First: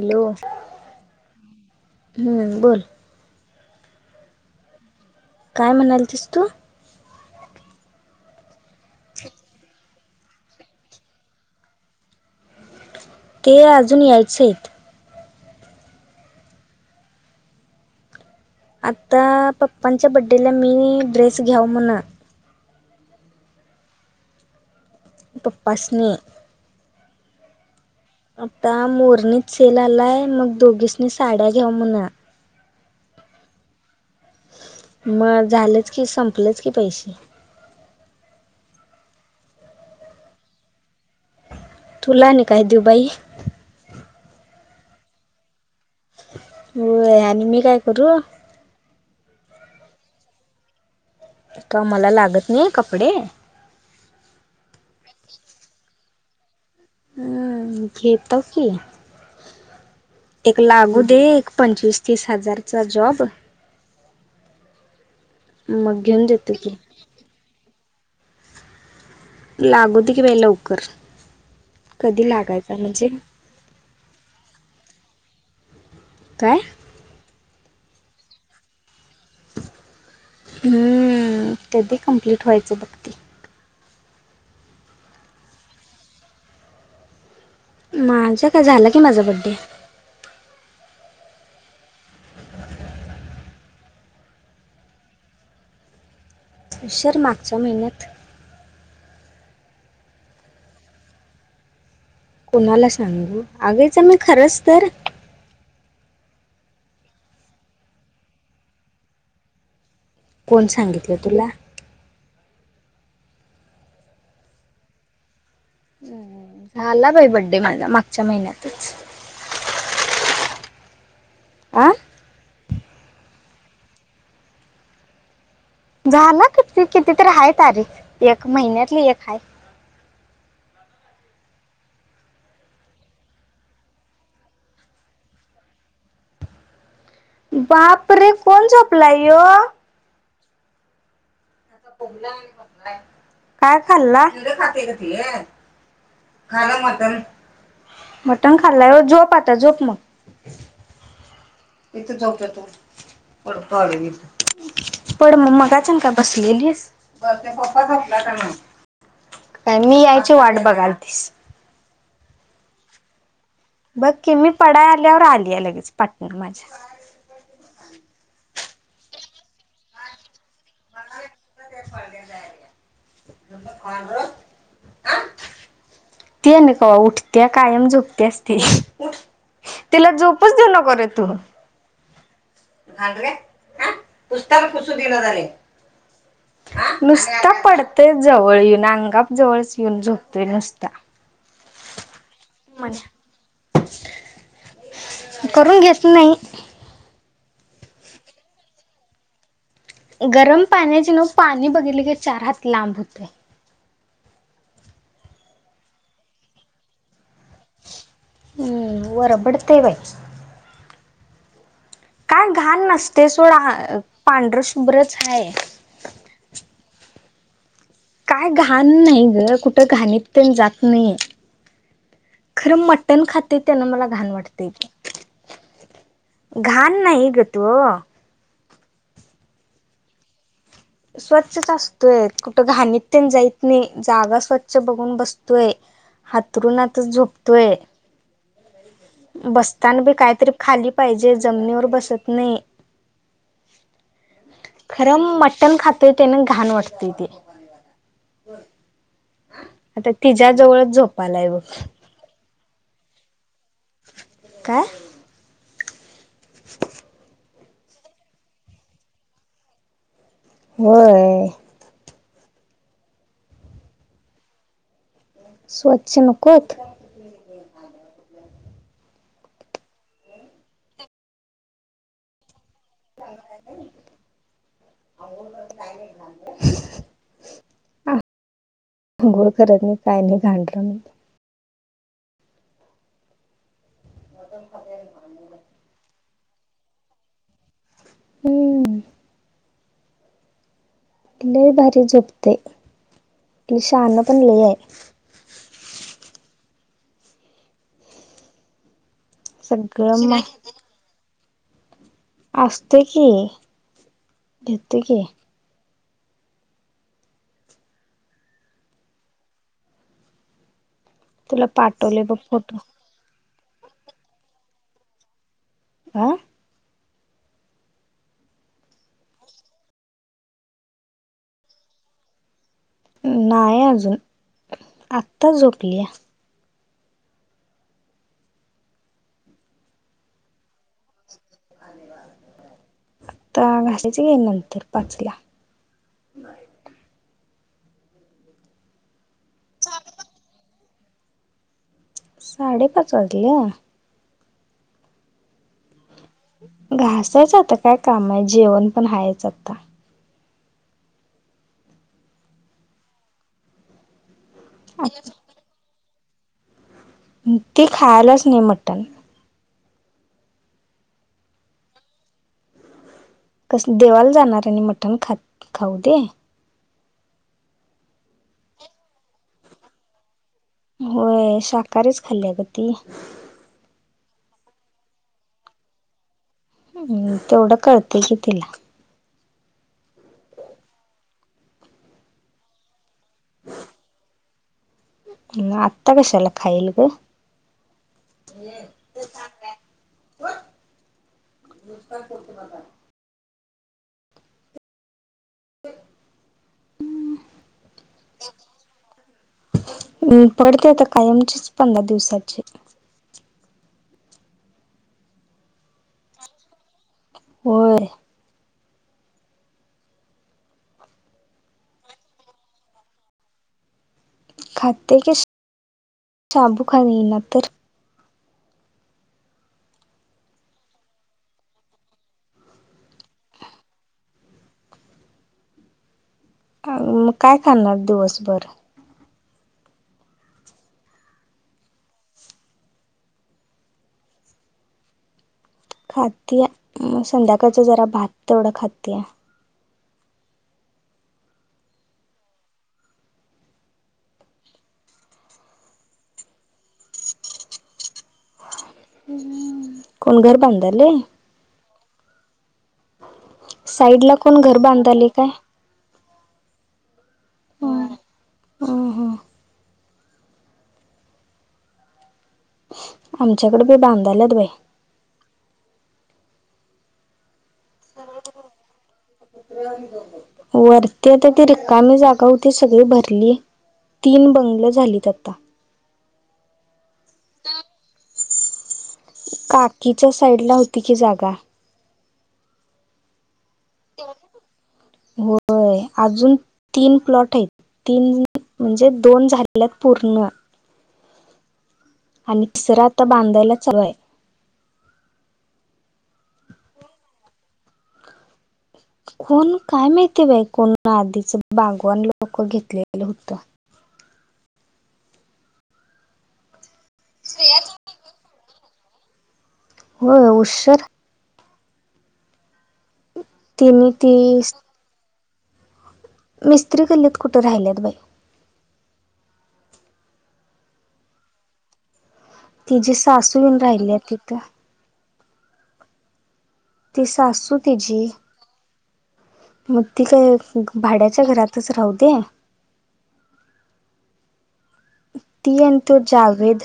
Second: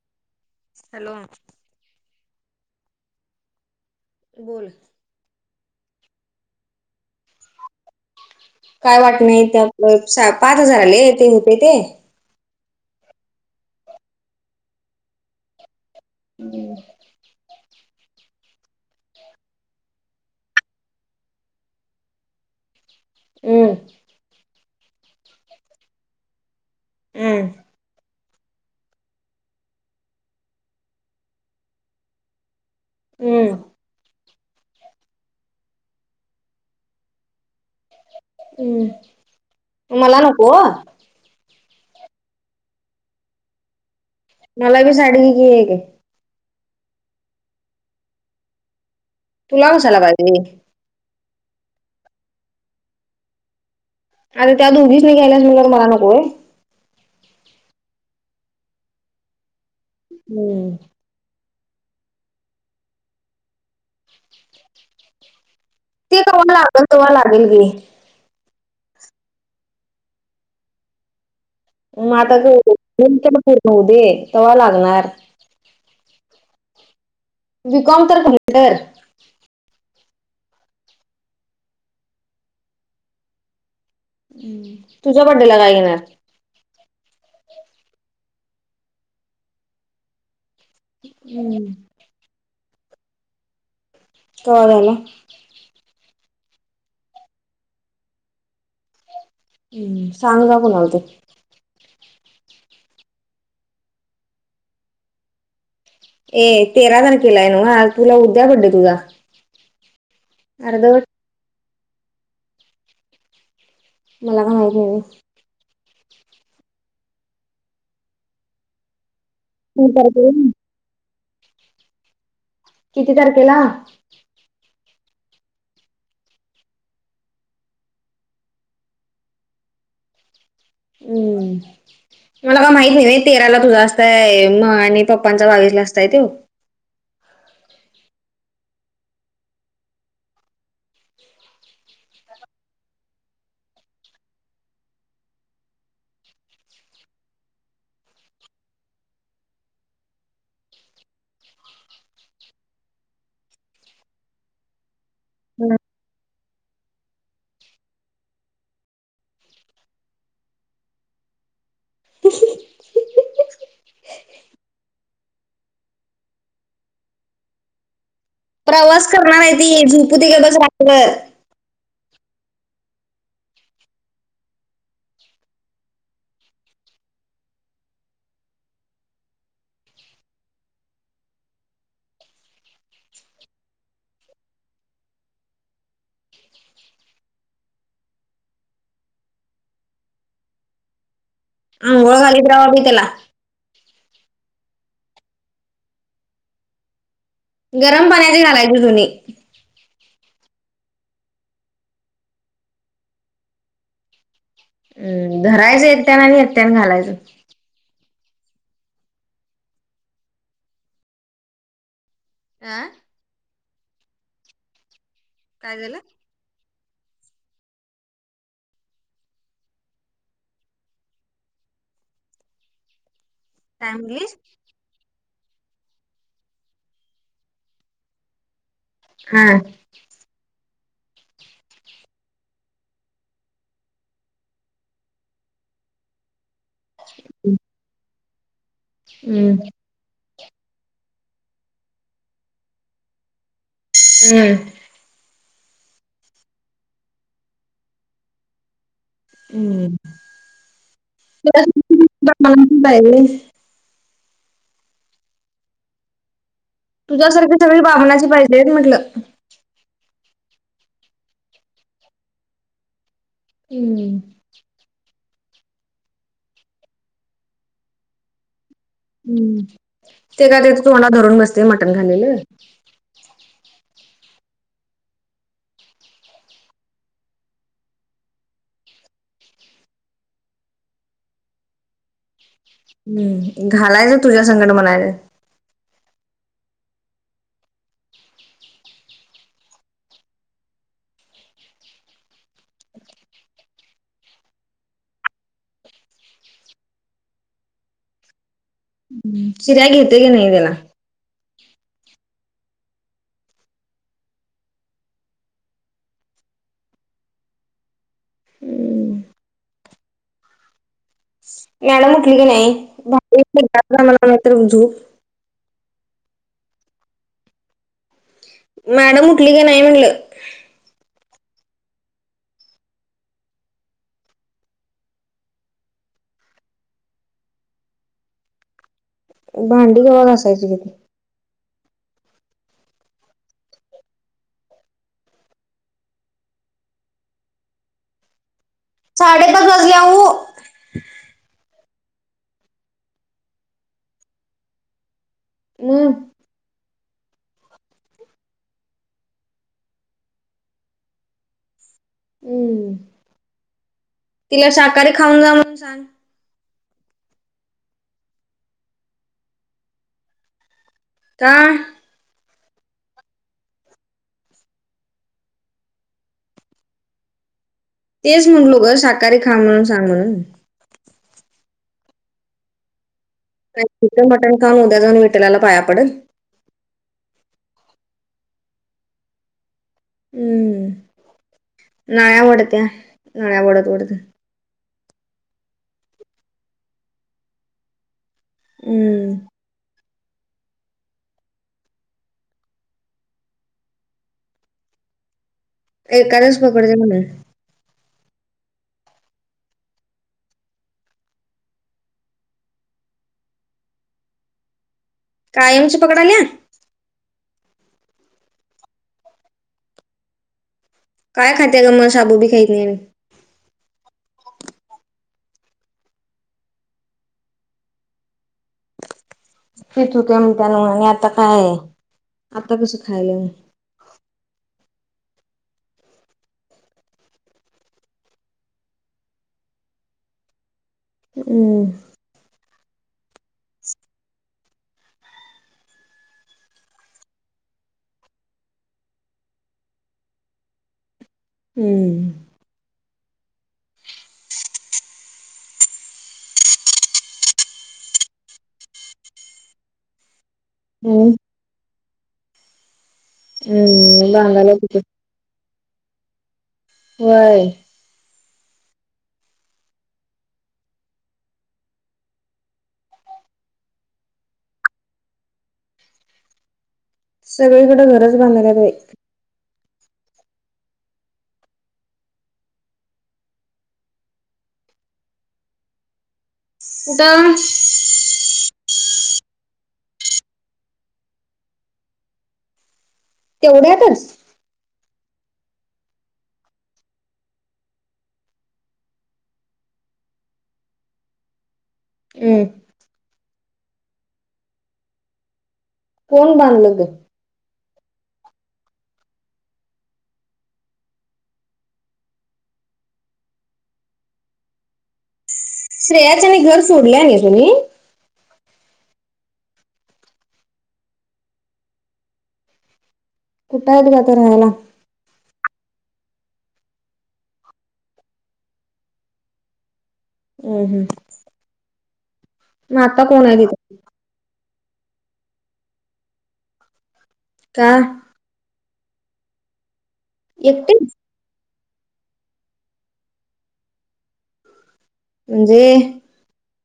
Hello hello हम्म बोल बोल काय म्हणाल तस तू काय वाट नाही पाच हजार आले ते होते ते ते अजून यायचे आहेत हम्म. आता पप्पांच्या बड्डेला मी ड्रेस घ्याव म्हणा हम् प पा स्नी हम्म आता मोरणीच सेल आलाय मग दोघीसनी साड्या घ्याऊ म्हण हम्म मग झालंच की संपलंच की पैसे श [inaudible] तुला नाही काय देऊ बाई मला बी साडी घ की एक आहे ह आणि मेघाय क रू तू लावसाला पाहिजे तर आम्हाला लागत नाही कपडे आणि त्या दुधीच मी घ्यायस म मला नकोय हम्म घेतो की एक हम्म लाग ते एक पंचवीस तीस हजारचा जॉब मग ते घेऊन क देतो की लागल क्हा लागेल गी [inaudible] मग कधी आता लागायचा म्हणजे फ नऊ दे तेव्हा लागणार काय? बीकॉम तर कर हम्म. कधी कम्प्लीट व्हायचं बघ ते. हम्म तुझ्या बड्डेला काय घेणार? माझं काय? झालं की माझा बड्डे. हम्म. काय [unintelligible] उशर मागच्या महिन्यात. हम्म. सांगा जा कुणाला ते कोणाला सांगू? [unintelligible] मी खरंच तर ए तेरा तारखेला हाय नव्ह? आज तुला उद्या बडे तुझा. कोण अर्धवट सांगितलं तुला? मला काय माहित नई व्हय. हम्म. झाला बाई बड्डे माझा मागच्या महिन्यातच. तीन तारखेला आ? किती तारखेला? झाला किती कितीतरी हाय तारीख एक महिन्यातली एक हाय. हम्म. मला का माहित नई व्हय तेराला तुझा असतंय, मग आणि पप्पांचा बावीसला असताय तो. बापरे रे! कोण झोपलाय ह्यो? खोकला काय खाल्ला? कीड खातय ग ते? खाल्लं मटण. मटण खाल्लंय व्हय. झोप आता झोप मग. इथं झोपला तू पड मग मगाचन का बसू गेलीस. परत ते पप्पा झोपला काय नाही? काय मी यायची वाट बघालतीस? बघ की मी पडाय आल्यावर आल्या लगीच पाटण माझ्या प्रवास करणार हाय ती झुपू दे गप बस रातभर. [unintelligible] माग ती आणि कव्हा उठत्या कायम झोपत्याच ती. तिला झोपूच देऊ नको रे तू. [unintelligible] हा. पुसताना पुसू दिना झालंय. हा. नुसता पडतंय जवळ येऊन अंगाप जवळच येऊन झोपतोय नुसता. अंघोळ घालीत राव्हा की त्याला. करून घेत नई. गरम पाण्याची घालायची जुनी. गरम पाण्याची नव्हं पाणी बघितलं की चार हात लांब हुतंय. अ धरायचं एकट्यानं आणि एकट्यानं घालायचं. हम्म. वरबडतंय बाई. काय घाण आ नसतेय सोड हा पांढरं शुभ्रच हाय. काय झालं? काय घाण न्हाई गं कुठं घाणीत तेन जात नाई. खरं मटण खातंय त्यानं काय मला घाण म्हणलीस वाटतंय. घाण नाई गं तो. हा. स्वच्छच असतोय, कुठं घाणीत तेन जाईत नाई जागा स्वच्छ बघून बसतोय. हातरूनातच झोपतोय. हम्म, बस तान बी काहीतरी खाली पाहिजे, जमिनीवर बसत नई. हम्म. खरं मटण खातंय, त्यानं घाण वाटतेय ते. हम्म. आता तिच्या जवळच झोपायलाय बग [unintelligible] [unintelligible] काय? [inaudible] तुझ्यासारखी सगळी बामनाची पाहिजेत म्हटलं होय हम्म स्वच्छ नकत हम्म ते काय ते तुम्हाला धरून बसते मटण खालेलं णार गुळ करत मी काय नाही घांटलं म हम्म घालायचं तुझ्या संकट म्हणायच हम्म लय भारी झोपते शान पण लय आहे ् चिऱ्या घेते सगळं की म नाही त्याला अससत की घेतो की तुला गड पाठवले म्हठली बघ की नाही फोटो म नाही तरुझू हं मॅडम उठली की नाही म्हटलं नाही अजून आत्ता झोपली आहे भांडी गवा कायची किती आता घयच गे नंतर पाचला साडे [unintelligible] साडेपाच वाजले म घासायचं आता काय काम आहे जेवण पण हायचं आता हम्म तिला शाकाहारी खाऊन जा म्हणून सांग ते खायलाच नाही मटन का कस देवाला जाणार आहे आणि मठण खात खाऊ दे तेच म्हटलो ग स साकाहारी खा म्हणून सांग म्हणून होय शाकाहारीच खाल्ली ग ती का चिकन मटन खाल उद्या जाऊन विठला पाया पडेल ह् ते एवढ करळतकला हम्म नळ्या वाडत नळ्या वाडत उढत अता कशला खयल ग हमं च करतात एकादच पकडते म्हणे [unintelligible] हम् पडते आता कायमचीच पंधरा दिवसाची कायमच पकडा न वर काय खातेय ग म साबू बी खाेत नाही खातात की साबू खा ना तर तिच होते म्हण त्यान आणि आता काय आता कसं खायला अ मग काय खाणार दिवसभर हम्म खात संध्याकाळचं जरा भात तेवढं खाती आहे हम्म कोण घर बनध हम्म साईड हम्म ला कोण बांधायला घर तिथे बांधले काय वय हो हो हो आमच्याकडे बी बांधालत बाई सगळीकडें घरच बांधायच आहे त्रग गोब वरती आता त रिकामी जागा होती सगळी भरली तीन बंगल झालीत आता एकदम काकीच्या साईडला होती की जागा तेवढ्यातच होय अजून तीन प्लॉट आहेत तीन म्हणजे दोन झालेल्या पूर्ण हम्म आणि तिसरा आता बांधायला हवाय कोण बांधलं ग कोण काय माहिती बाई कोण आधीच बागवान लोक घेतलेलं होतं श्रेयाचं आणि घर सोडलंय नाही तुम्ही ह हो उशर खुटा आहेत तिने त का तर ती राहायला मिस्त्री कलीत कुठं राहिल्यात बाई हम हम तिचीे कोण आहे तिथं सासूवीन राहिली आहे तिथं ती सासू का तिचीी मग त काय एकटीच भाड्या रा दे म्हणजे जावेद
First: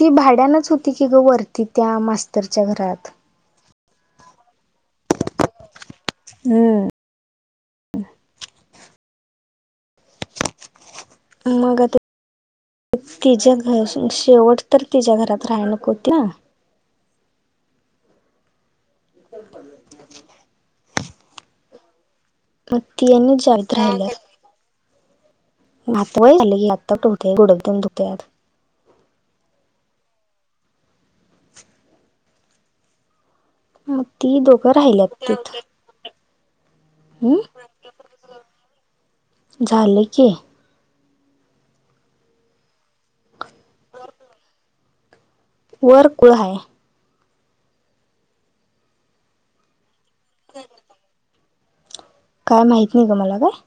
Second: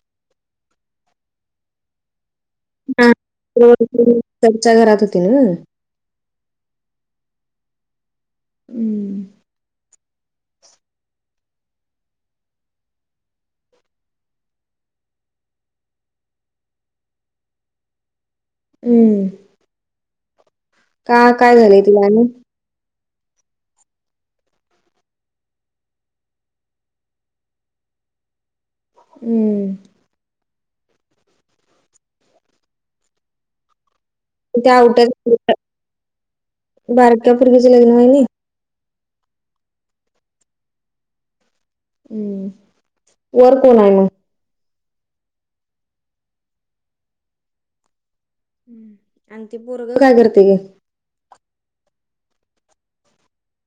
ती भाड्यानच होती की ग वरती त्या मास्तरच्या घरात त्यांच्या घरात होती ना हो हम्म मग ते तिच्या घर शेवट तर तिच्या्या घरात राह नक होत हम्म [inaudible] का काय झालंय तिला आणि मग तिन जत राहिलं हवा झाली आता ठेवते गोडद धुततेत हम्म म ती दोघं त्या राहिल्यात आवट्या तिथ बारक्या हम्म पूर्गेचे लग्न आहे ना झालं की हम्म वर कोण आहे मग वर कुळय आणि ते बरग काय करते ग काय माहीत नाही का मला काय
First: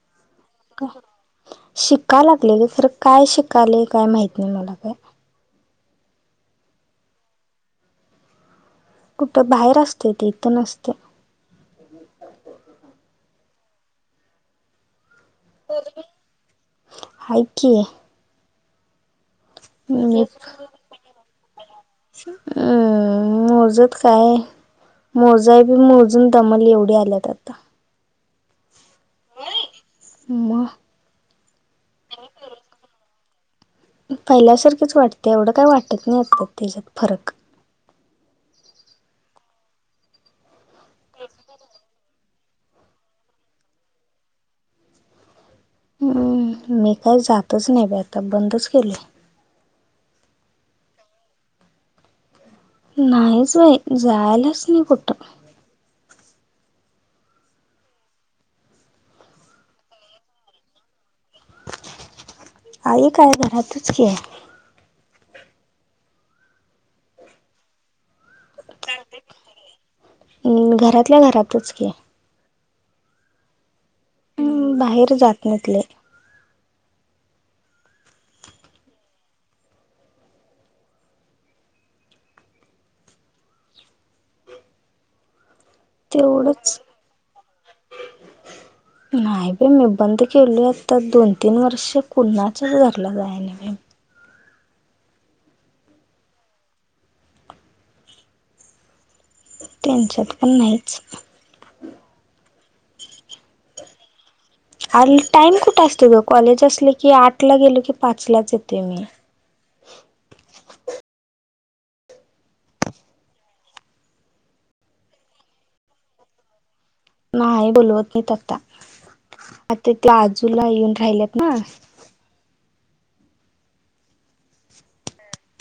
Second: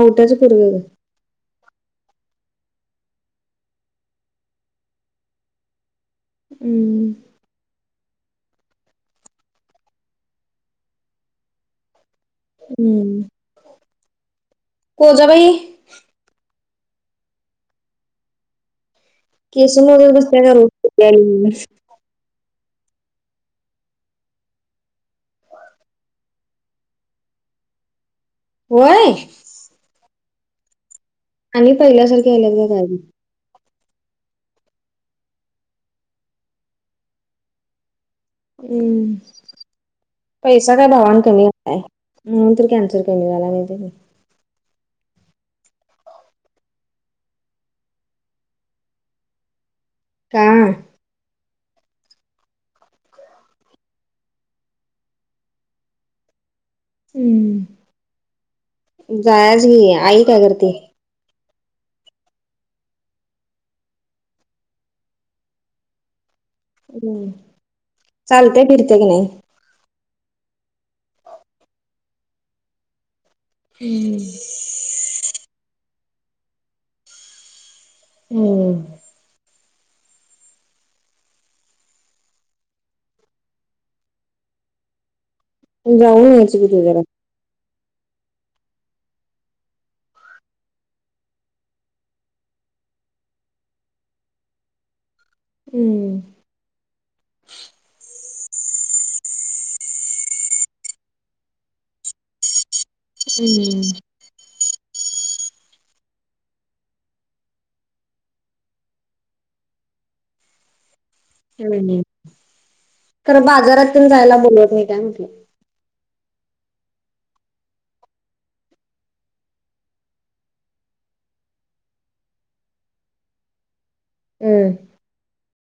आवटच करू काय शिका लागले का सर काय शिकाले काय माहत नाही मला काय हम्म कुठं बाहेर असते ते इथं नसते. हम्म कोझ भाई हाय की मी [unintelligible] ह मोजत काय मोजा आहे बी मोजून दमल एवढी आल्यात आता. वय [unintelligible] आणि पहिल्यासारखी आयल्याग का पहिल्यासारखेच वाटते एवढं काही वाटत नाही असतात त्याच्यात फरक हम्म पैसा काय भावान कमी झालाय म्हून तर कॅन्सर कमी झाला माहि हम्म मी काही जातच नाही ब आता बंदच केलं. का? नाहीईच बाई जायलास नाही कुठ हम्म जायच घे आई काय करते? आई काय घरातच की हम् चालते फिरते का ग नाही? घरातल्या घरातच की हम्म बाहेर जात नाहीत लय. हम्म जाऊन यायचं की तेवढंच तू जरा नाही ब मी बंद केल आता दोन तीन वर्ष कुणाच घरला जाई ना. हम्म त्यांच्यात पण नाहीच. हम्म आणि टाइम कुठे असतो ग कॉलेज असलं की आठ ला गेलो की पाचलाच येते मी. ह खरं बाजारातून जायला बोलवत म काय म्हण नाही बोलवत नाही तर आता आता ते आजूला येऊन राहिलेत ना हमं